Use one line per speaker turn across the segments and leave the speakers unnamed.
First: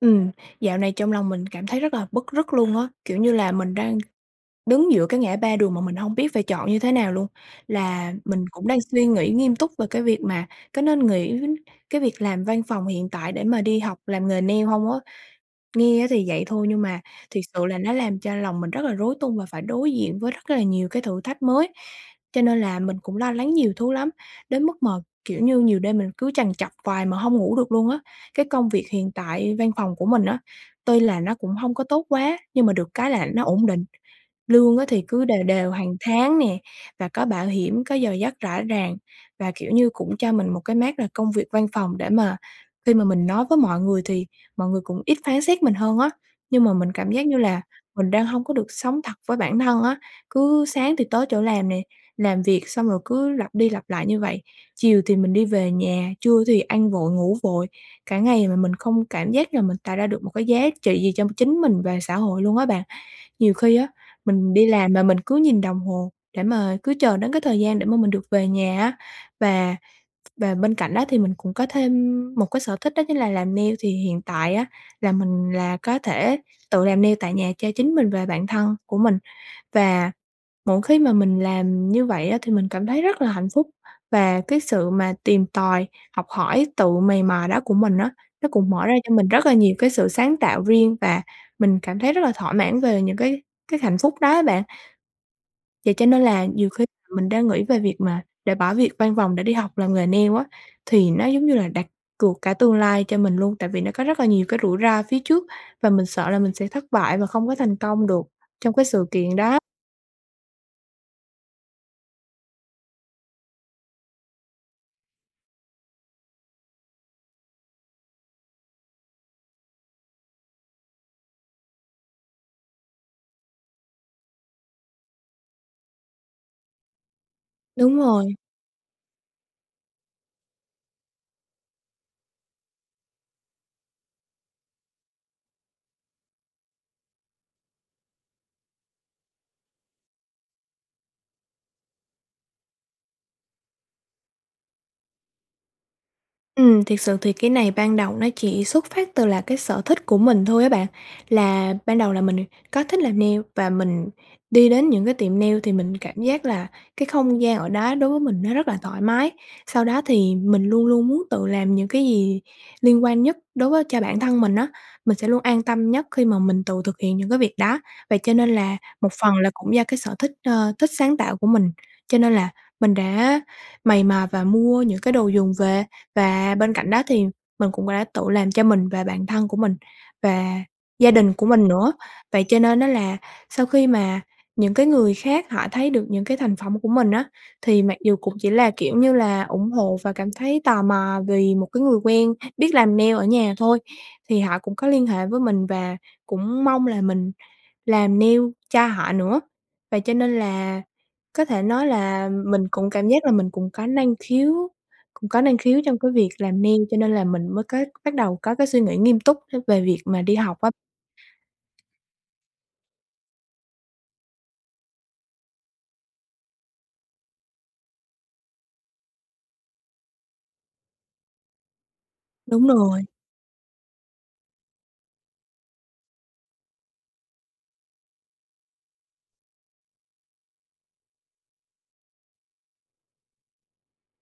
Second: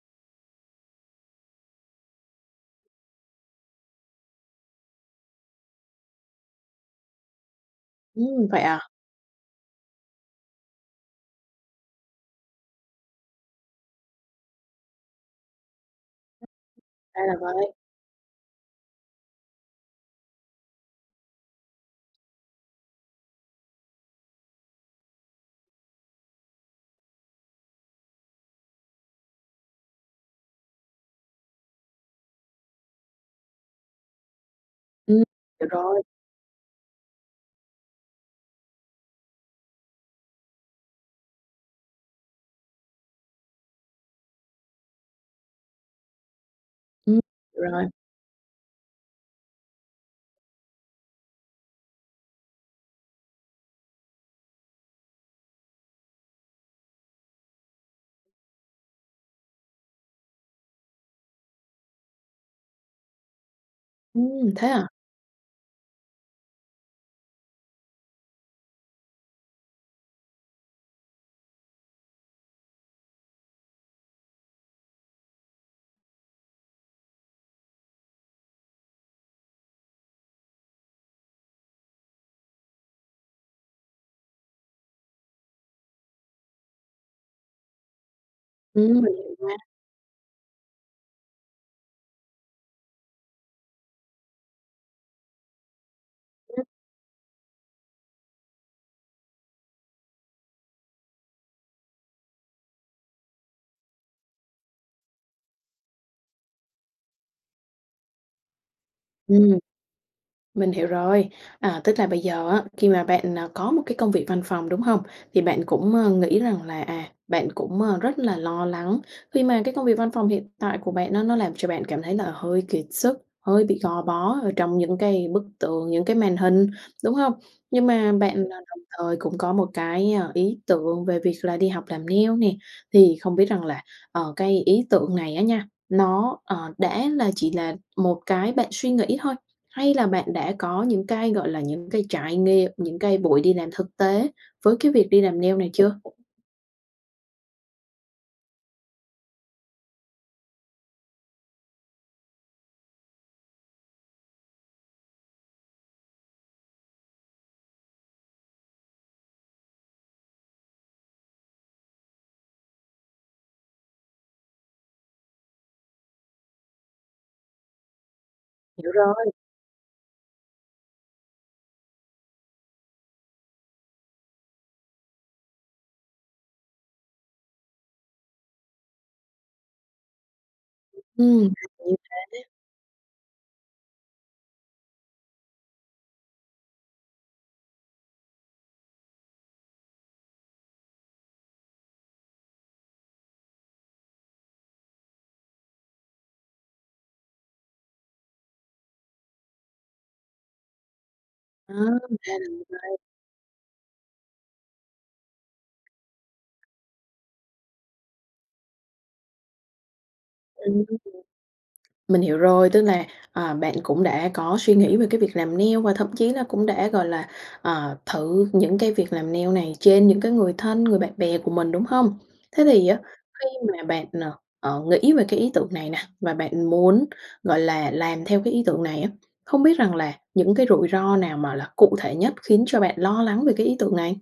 Ừm, dạo này trong lòng mình cảm thấy rất là bứt rứt luôn á, kiểu như là, mình đang đứng giữa cái ngã ba đường mà mình hông biết phải chọn như thế nào luôn, là mình
Ừm, vậy
cũng đang
à?
suy nghĩ nghiêm túc về cái việc mà có nên nghỉ cái việc làm văn phòng hiện tại để mà đi học làm nghề nail hông á? Nghe á thì vậy thôi nhưng mà
Ra là
thiệt sự
vậy.
là nó làm cho lòng mình rất là rối tung và phải đối diện với rất là nhiều cái thử thách mới. Cho nên là mình cũng lo lắng nhiều thứ lắm, đến mức mà kiểu như nhiều đêm mình cứ trằn trọc hoài mà hông ngủ được luôn á. Cái công việc hiện tại văn phòng của mình á, tuy là nó cũng hông có tốt quá nhưng mà được cái là nó ổn định. Lương á thì
Ừm,
cứ đều
hiểu
đều hàng
rồi.
tháng nè, và có bảo hiểm, có giờ giấc rõ ràng và, kiểu như, cũng cho mình một cái mác là công việc văn phòng để mà khi mà mình nói với mọi người thì mọi người cũng ít phán xét mình hơn á. Nhưng mà mình cảm
Ừm,
giác như là
rồi.
mình đang hông có được sống thật với bản thân á, cứ sáng thì tới chỗ làm nè, làm việc xong rồi cứ lặp đi lặp lại như vậy, chiều thì mình đi về nhà, trưa thì ăn vội, ngủ vội cả ngày, mà mình không cảm giác là mình tạo ra được một cái giá trị gì cho chính mình và xã hội luôn á bạn. Nhiều khi á
Ừm,
mình đi
thế à?
làm mà mình cứ nhìn đồng hồ để mà cứ chờ đến cái thời gian để mà mình được về nhà á. Và và bên cạnh đó thì mình cũng có thêm một cái sở thích đó chính là làm nail, thì hiện tại á là mình là có thể tự làm nail tại nhà cho chính mình và bạn thân của mình. Và mỗi khi mà mình làm như vậy á thì mình cảm thấy rất là hạnh phúc và cái sự mà tìm tòi, học hỏi, tự mày mò đó của mình á, nó cũng mở ra
Ừm,
cho
mình
mình
hiểu
rất là
nha.
nhiều cái sự sáng tạo riêng và mình cảm thấy rất là thỏa mãn về những cái cái hạnh phúc đó á bạn. Vậy cho nên là
[unintelligible]
nhiều khi mình đã nghĩ về việc mà để bỏ việc văn phòng để đi học làm nghề nail á. Thì nó giống như là đặt cược cả tương lai cho mình luôn, tại vì nó có rất là nhiều cái rủi ro phía trước và mình sợ là mình sẽ thất bại và không có thành công được trong cái sự kiện
Ừm,
đó.
mình hiểu rồi. À, tức là bây giờ á, khi mà bạn, à, có một cái công việc văn phòng, đúng hông? Thì bạn cũng, ờ, nghĩ rằng là, à, bạn cũng, à, rất là lo lắng khi mà cái công việc văn phòng hiện tại của bạn á nó làm cho bạn cảm thấy là hơi kiệt sức, hơi bị gò bó ở trong những cái bức tượng, những cái màn hình, đúng hông? Nhưng
Đúng
mà
rồi.
bạn, à, đồng thời cũng có một cái, ơ, ý tưởng về việc là đi học làm nail nè, thì không biết rằng là, ờ, cái ý tưởng này á nha, nó, ờ, đã là chỉ là một cái bạn suy nghĩ thôi? Hay là bạn đã có những cái, gọi là, những cái trải nghiệm, những cái buổi đi làm thực tế với cái việc đi làm nail này chưa?
Ừm, thiệt sự thì cái này ban đầu nó chỉ xuất phát từ là cái sở thích của mình thôi á bạn. Là ban đầu là mình có thích làm nail, và mình đi đến những cái tiệm nail thì mình cảm giác là cái không gian ở đó đối với mình nó rất là thoải mái. Sau đó thì mình luôn luôn muốn tự làm những cái gì liên quan nhất đối với cho bản thân mình á, mình sẽ luôn an tâm nhất khi mà mình tự thực hiện những cái việc đó, vậy cho nên là
Hiểu
một
rồi.
phần là cũng do cái sở thích, ờ, thích sáng tạo của mình. Cho nên là mình đã mày mò và mua những cái đồ dùng về, và bên cạnh đó thì mình cũng đã tự làm cho mình và bạn thân của mình và gia đình của
Ừm
mình nữa. Vậy
[unintelligible]
cho nên á là sau khi mà những cái người khác họ thấy được những cái thành phẩm của mình á, thì mặc dù cũng chỉ là, kiểu như là, ủng hộ và cảm thấy tò mò vì một cái người quen biết làm nail ở nhà thôi thì họ cũng có liên hệ với mình và cũng mong là mình làm nail cho họ nữa. Vậy cho nên là, có thể
Ờ,
nói là
ra là như
mình cũng
vậy.
cảm giác là mình cũng có năng khiếu cũng có năng khiếu trong cái việc làm nail, cho nên là mình mới có bắt đầu có cái suy nghĩ nghiêm túc về việc mà đi học á.
Ừm. Mình hiểu rồi, tức là, ờ, bạn cũng đã có suy nghĩ về cái việc làm nail và thậm chí là cũng đã, gọi là, ờ, thử những cái việc làm nail này trên những cái người thân, người bạn bè của mình, đúng hông? Thế
Đúng
thì á
rồi.
khi mà bạn, ờ, ờ, nghĩ về cái ý tưởng này nè và bạn muốn, gọi là, làm theo cái ý tưởng này á, không biết rằng là những cái rủi ro nào mà là cụ thể nhất khiến cho bạn lo lắng về cái ý tưởng này?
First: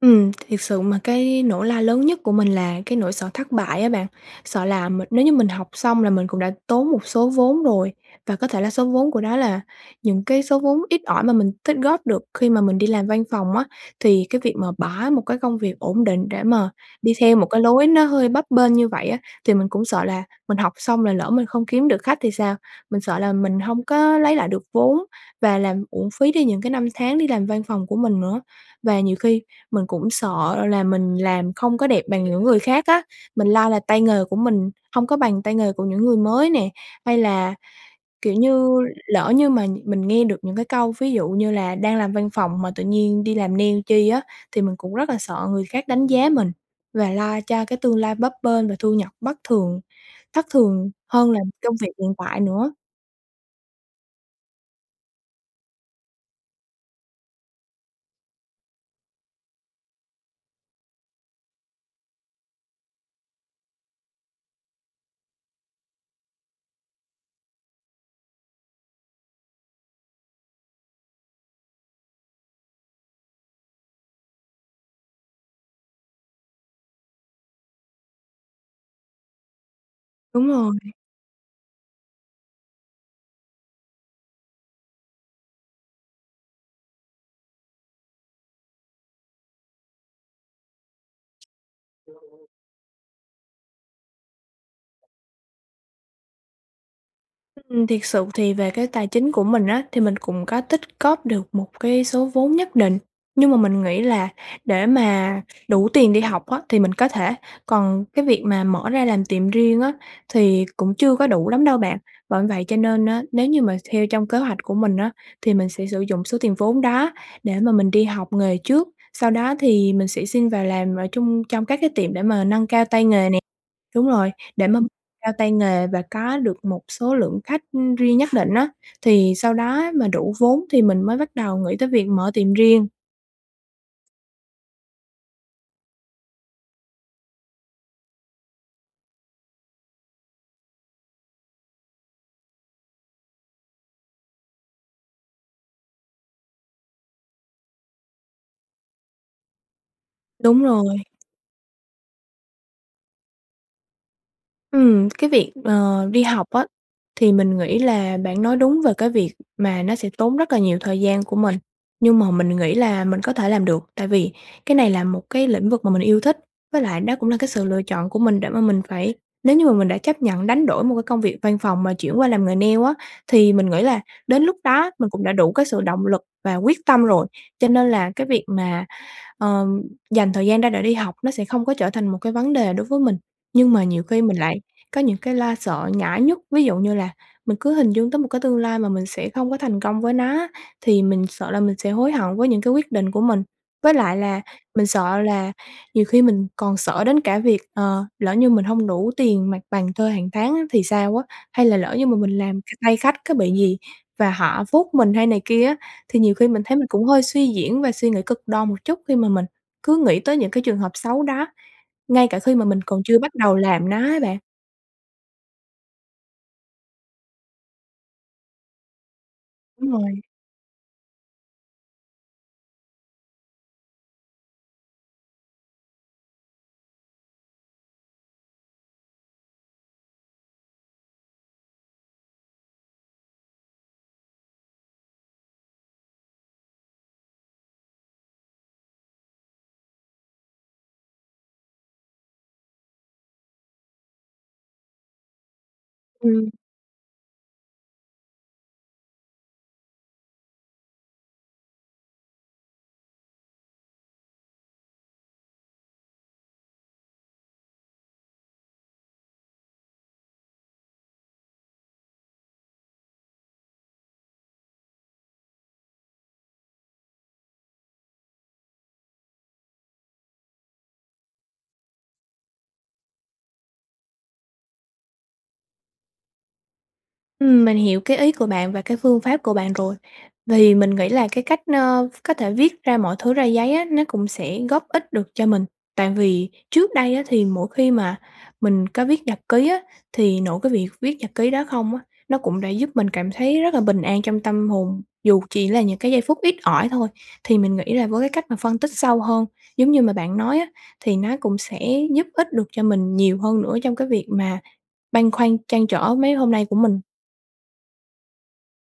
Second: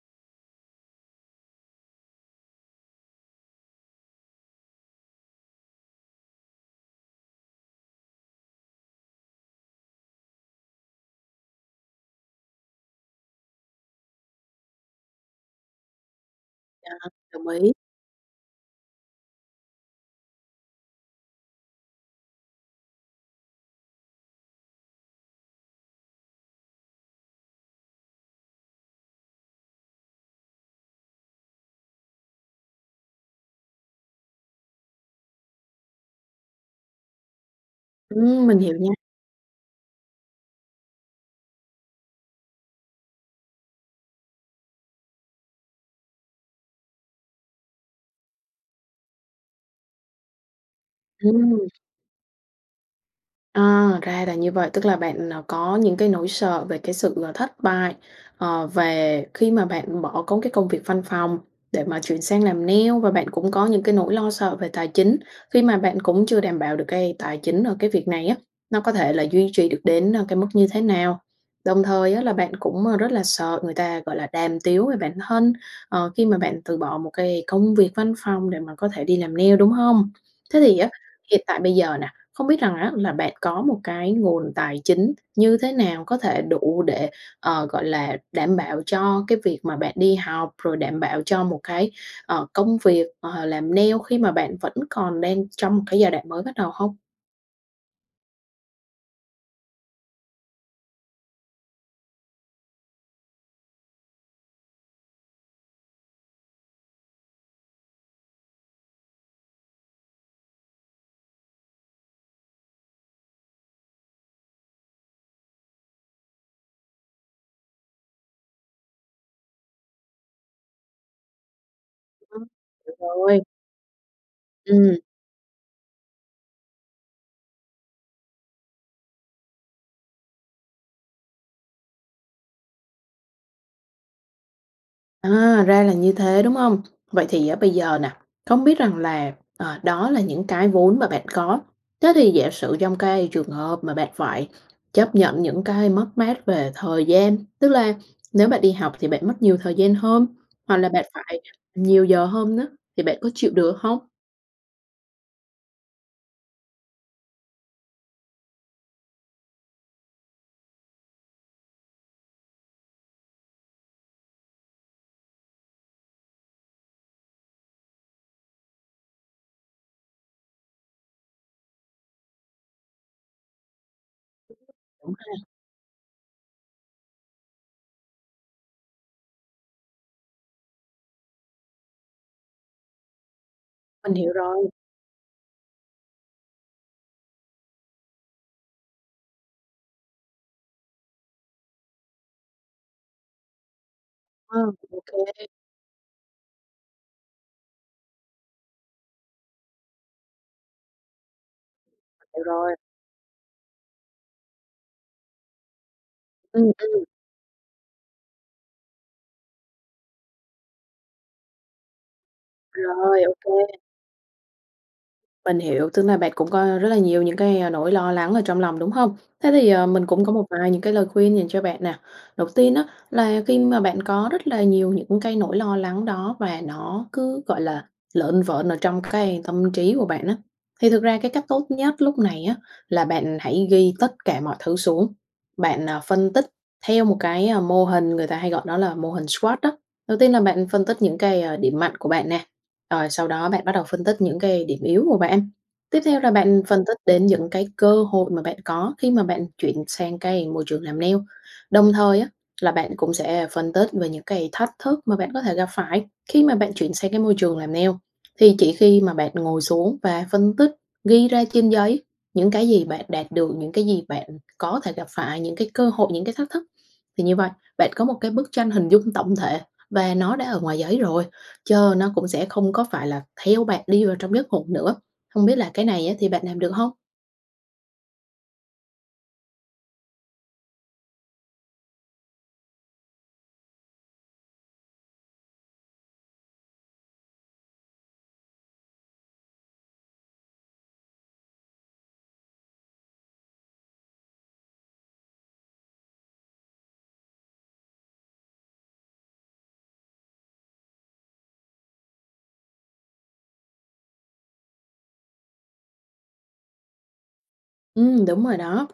Ừm, thiệt sự mà cái nỗi lo lớn nhất của mình là cái nỗi sợ thất bại á bạn, sợ là mình nếu như mình học xong là mình cũng đã tốn một số vốn rồi và có thể là số vốn của đó là những cái số vốn ít ỏi mà mình tích góp được khi mà mình đi làm văn phòng á. Thì cái việc mà bỏ một cái công việc ổn định để mà
Nha,
đi theo một
đồng
cái
ý.
lối nó hơi bấp bênh như vậy á, thì mình cũng sợ là mình học xong là lỡ mình không kiếm được khách thì sao? Mình sợ là mình hông có lấy lại được vốn và làm uổng phí đi những cái năm tháng đi làm văn phòng của mình nữa. Và nhiều khi mình cũng sợ là mình làm không có đẹp bằng những người khác á, mình lo là tay nghề của mình hông có bằng tay nghề của những người mới nè. Hay là, kiểu
Ừm, mình hiểu
như,
nha.
lỡ như mà mình nghe được những cái câu ví dụ như là "Đang làm văn phòng mà tự nhiên đi làm nail chi á?" Thì mình cũng rất là sợ người khác đánh giá mình và lo cho cái tương lai bấp bênh và thu nhập bất thường, thất thường hơn là
Ừm.
công việc hiện tại nữa.
À, ra là như vậy. Tức là bạn, à, có những cái nỗi sợ về cái sự, ờ, thất bại, ờ, về khi mà bạn bỏ công cái công việc văn phòng để mà chuyển sang làm nail và bạn cũng có những cái nỗi lo sợ về tài chính, khi mà bạn cũng chưa đảm bảo được cái tài chính, ơ, cái việc này á, nó có thể là duy trì được đến, ơ, cái mức như thế nào? Đồng thời á là bạn cũng, ơ, rất là sợ người ta, gọi là, đàm tiếu về bản thân, ờ, khi mà bạn từ bỏ một cái công việc văn phòng để mà có thể đi làm nail, đúng hông?
Đúng
Thế
rồi.
thì á, hiện tại bây giờ nè, không biết rằng á là bạn có một cái nguồn tài chính như thế nào, có thể đủ để, ờ, gọi là, đảm bảo cho cái việc mà bạn đi học, rồi đảm bảo cho một cái, ờ, công việc, ờ, làm nail khi mà bạn vẫn còn đang trong một cái giai đoạn mới bắt đầu hông?
Ừm, thiệt sự thì về cái tài chính của mình á, thì mình cũng có tích góp được một cái số vốn nhất định, nhưng mà mình nghĩ là để mà đủ tiền đi học á, thì mình có thể, còn cái việc mà mở ra làm tiệm riêng á, thì cũng chưa có đủ lắm đâu bạn. Bởi vậy cho nên á, nếu như mà theo trong kế hoạch của mình á, thì mình sẽ sử dụng số tiền vốn đó để mà mình đi học nghề trước, sau đó thì mình sẽ xin vào làm, ờ, chung trong các cái tiệm để mà
[unintelligible]
nâng cao
Được
tay nghề nè
rồi.
đúng rồi, để mâm
Ừm.
cao tay nghề và có được một số lượng khách, ưm, riêng nhất định á, thì sau đó mà đủ vốn thì mình mới bắt đầu nghĩ tới việc mở tiệm riêng.
À, ra là như thế, đúng không? Vậy thì á, bây giờ nè, không biết rằng là, ờ, đó là những cái vốn mà bạn có, thế thì giả sử trong cái trường hợp mà bạn phải chấp nhận những cái mất mát về thời gian, tức là nếu bạn đi học thì bạn mất nhiều thời gian hơn,
Đúng
hoặc là
rồi.
bạn phải nhiều giờ hơn á, thì bạn có chịu được hông?
Ừm, cái việc, ờ, đi học á, thì mình nghĩ là bạn nói đúng về cái việc mà nó sẽ tốn rất là nhiều thời gian của mình, nhưng mà mình nghĩ là mình có thể làm được, tại vì cái này là một cái lĩnh vực mà mình yêu thích, với lại nó cũng là cái sự lựa chọn của mình để mà mình phải nếu như mà mình đã chấp nhận đánh đổi một cái công việc văn phòng mà chuyển qua làm nghề nail á, thì mình nghĩ là đến lúc đó mình cũng đã
[unintelligible]
đủ cái sự động lực và quyết tâm rồi, cho nên là cái việc mà, ờ, dành thời gian ra để đi học nó sẽ không có trở thành một cái vấn đề đối với mình. Nhưng mà nhiều
Mình
khi
hiểu
mình lại
rồi.
có những cái lo sợ nhỏ nhất, ví dụ như là mình cứ hình dung tới một cái tương lai mà mình sẽ không có thành công với nó á, thì mình sợ là mình sẽ hối hận với những cái quyết định của mình. Với lại là
Ờ,
mình
ô
sợ
kê.
là nhiều khi mình còn sợ đến cả việc, ờ, lỡ như mình hông đủ tiền mặt bằng thuê hàng tháng á, thì sao á? Hay là lỡ như mà mình
Hiểu
làm cái
rồi.
tay khách có bị gì và họ phốt mình hay này kia á, thì nhiều khi mình
Ừm,
thấy mình
ừm.
cũng hơi suy diễn và suy nghĩ cực đon một chút khi mà mình cứ nghĩ tới những cái trường hợp xấu đó, ngay cả khi mà mình còn chưa
Rồi,
bắt
ô
đầu
kê.
làm nó á bạn.
Mình hiểu, tức là bạn cũng có rất là nhiều những cái, a, nỗi lo lắng ở trong lòng, đúng hông? Thế thì, ờ,
Đúng
mình
rồi.
cũng có một vài những cái lời khuyên dành cho bạn nè, đầu tiên á, là khi mà bạn có rất là nhiều những cái nỗi lo lắng đó và nó cứ, gọi là, lởn vởn ở trong cái tâm trí của bạn á, thì thực ra cái cách tốt nhất lúc này á, là bạn hãy ghi tất cả mọi thứ xuống, bạn, ờ, phân tích theo một cái, ơ, mô hình người ta hay gọi đó là mô hình SWOT á. Đầu tiên là bạn phân tích những cái, ơ, điểm mạnh của bạn nè, rồi sau đó bạn bắt đầu phân tích những cái điểm yếu của bạn, tiếp theo là
Ừm.
bạn phân tích đến những cái cơ hội mà bạn có khi mà bạn chuyển sang cái môi trường làm nail, đồng thời á là bạn cũng sẽ phân tích về những cái thách thức mà bạn có thể gặp phải khi mà bạn chuyển sang cái môi trường làm nail. Thì chỉ khi mà bạn ngồi xuống và phân tích, ghi ra trên giấy những cái gì bạn đạt được, những cái gì bạn có thể gặp phải, những cái cơ hội, những cái thách thức, thì như vậy bạn có một cái bức tranh hình dung tổng thể và nó đã ở ngoài giấy rồi, chớ nó cũng sẽ không có phải là theo bạn đi vào trong giấc ngủ nữa. Không biết là cái này á, thì bạn làm được hông?
Ừm, mình hiểu cái ý của bạn và cái phương pháp của bạn rồi. Vì mình nghĩ là cái cách, ơ, v có thể viết ra mọi thứ ra giấy á, nó cũng sẽ góp ích được cho mình, tại vì trước đây á, thì mỗi khi mà mình có viết nhật ký á, thì nội cái việc viết nhật ký đó không á, nó cũng đã giúp mình cảm thấy rất là bình an trong tâm hồn, dù chỉ là những cái giây phút ít ỏi thôi. Thì mình nghĩ là với cái cách mà phân tích sâu hơn, giống như mà bạn nói á, thì nó cũng sẽ giúp ích được cho mình nhiều hơn nữa trong cái việc mà băn khoăn, trăn trở mấy hôm nay của mình.
Ừm, đúng rồi đó.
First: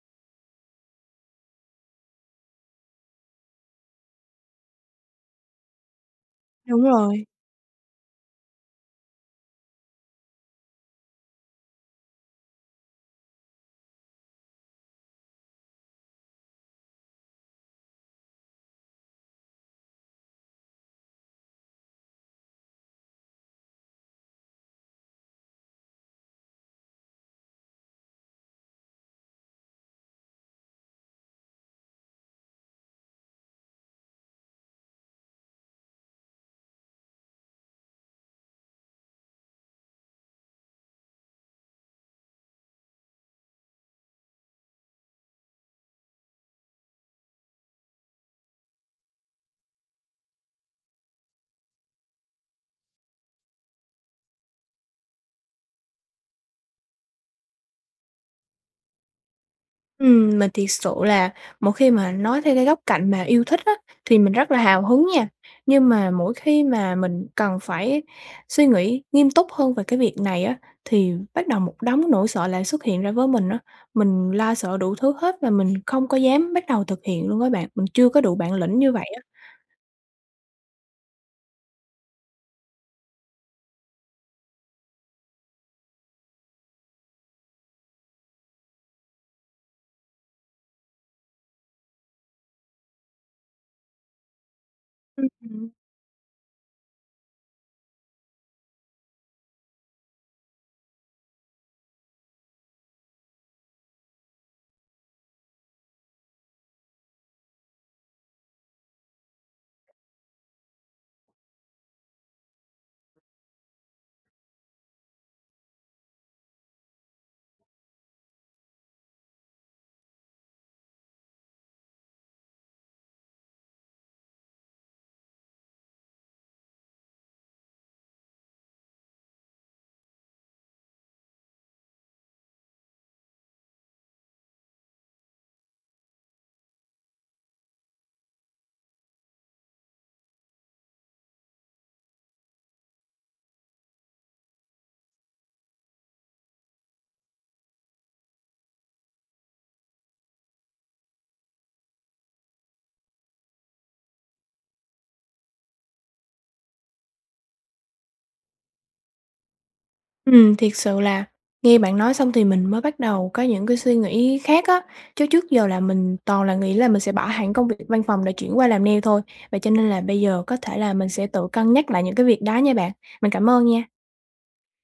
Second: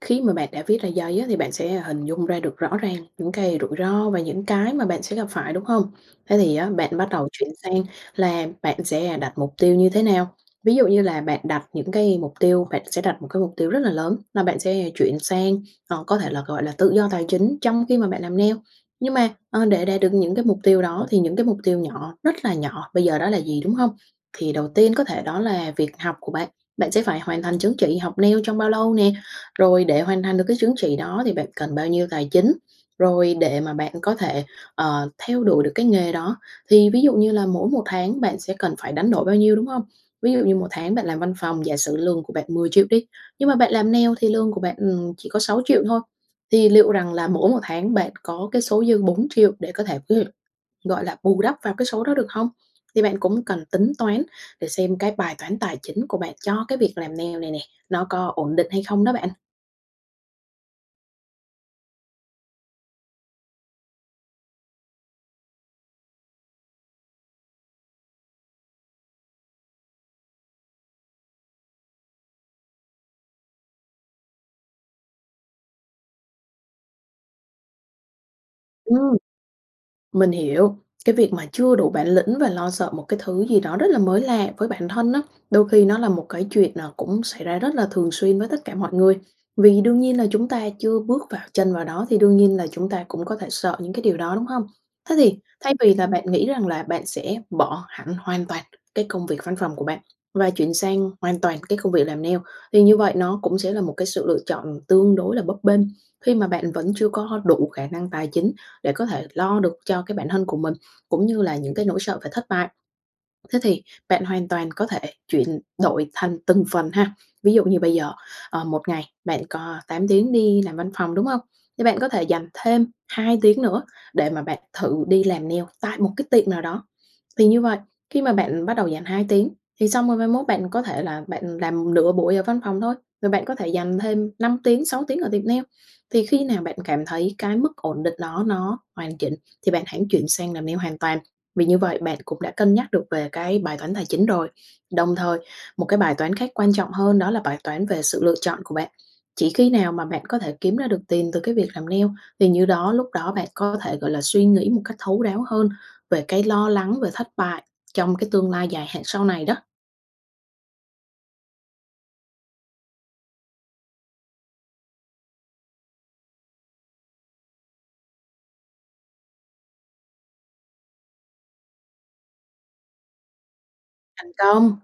Khi mà bạn đã viết ra giấy á, thì bạn sẽ hình dung ra được rõ ràng những cái rủi ro và những cái mà bạn sẽ gặp phải, đúng hông? Thế thì á,
Đúng
bạn bắt
rồi.
đầu chuyển sang là bạn sẽ, à, đặt mục tiêu như thế nào. Ví dụ như là bạn đặt những cái mục tiêu, bạn sẽ đặt một cái mục tiêu rất là lớn là bạn sẽ chuyển sang, ờ, có thể là, gọi là, tự do tài chính trong khi mà bạn làm nail. Nhưng mà, ờ, để đạt được những cái mục tiêu đó thì những cái mục tiêu nhỏ, rất là nhỏ, bây giờ đó là gì, đúng hông? Thì đầu tiên có thể đó là việc học của bạn, bạn sẽ phải hoàn thành chứng chỉ học nail trong bao lâu nè. Rồi để hoàn thành được cái chứng chỉ đó thì bạn cần bao nhiêu tài chính? Rồi để mà bạn có thể, ờ, theo đuổi được cái nghề đó. Thì ví dụ như là mỗi một tháng bạn sẽ cần phải đánh đổi bao nhiêu, đúng hông? Ví dụ như một tháng bạn làm văn phòng, giả sử lương của bạn 10.000.000 đi, nhưng mà bạn làm nail thì lương của bạn, ừm, chỉ có 6.000.000 thôi, thì liệu rằng là mỗi một tháng bạn có cái số dư 4.000.000 để có thể [unintelligible] gọi là, bù đắp vào cái số đó được hông? Thì bạn cũng cần tính toán để xem cái bài toán tài chính của bạn cho cái việc làm nail này nè, nó có ổn định hay không đó bạn.
Ừm, mình thiệt sự là một khi mà nói theo cái góc cạnh mà yêu thích á, thì mình rất là hào hứng nha, nhưng mà mỗi khi mà mình cần phải suy nghĩ nghiêm túc hơn về cái việc này á, thì bắt đầu một đống nỗi sợ lại xuất hiện ra với mình á, mình lo sợ đủ thứ hết và mình không có dám bắt đầu thực hiện luôn á bạn, mình chưa có đủ bản lĩnh như vậy
Ừm.
á.
Mình hiểu. Cái việc mà chưa đủ bản lĩnh và lo sợ một cái thứ gì đó rất là mới lạ với bản thân á, đôi khi nó là một cái chuyện, à, cũng xảy ra rất là thường xuyên với tất cả mọi người, vì đương nhiên là chúng ta chưa bước vào chân vào đó thì đương nhiên là chúng ta cũng có thể sợ những cái điều đó, đúng không? Thế
Ư,
thì
ừm.
thay vì là bạn nghĩ rằng là bạn sẽ bỏ hẳn hoàn toàn cái công việc văn phòng của bạn và chuyển sang hoàn toàn cái công việc làm nail thì như vậy nó cũng sẽ là một cái sự lựa chọn tương đối là bấp bênh, khi mà bạn vẫn chưa có có đủ khả năng tài chính để có thể lo được cho cái bản thân của mình, cũng như là những cái nỗi sợ phải thất bại. Thế thì bạn hoàn toàn có thể chuyển đổi thành từng phần ha, ví dụ như bây giờ, ờ, 1 ngày bạn có 8 tiếng đi làm văn phòng, đúng hông? Thì bạn có thể dành thêm 2 tiếng nữa để mà bạn thử đi làm nail tại một cái tiệm nào đó, thì như vậy, khi mà bạn bắt đầu dành 2 tiếng, thì xong rồi mai mốt bạn có thể là bạn làm nửa buổi ở văn phòng thôi, và bạn có thể dành thêm 5 tiếng, 6 tiếng ở tiệm nail, thì khi nào bạn cảm thấy cái mức ổn định đó nó hoàn chỉnh, thì bạn hãng chuyển sang làm nail hoàn toàn, vì như vậy bạn cũng đã cân nhắc được về cái bài toán tài chính rồi. Đồng thời, một cái bài toán khác quan trọng hơn đó là bài toán về sự lựa chọn của bạn, chỉ khi nào mà bạn có thể kiếm ra được tiền từ cái việc làm nail thì như đó lúc đó bạn có thể, gọi là, suy nghĩ một cách thấu đáo hơn về cái lo lắng về thất bại trong cái tương lai dài hạn sau này đó.
Ừm, thiệt sự là nghe bạn nói xong thì mình mới bắt đầu có những cái suy nghĩ khác á, chứ trước giờ là mình toàn là nghĩ là mình sẽ bỏ hẳn công việc văn phòng để chuyển qua làm nail thôi, vậy cho nên là bây giờ có thể là mình sẽ tự cân nhắc lại những cái việc đó nha bạn. Mình cảm ơn nha.
Thành công.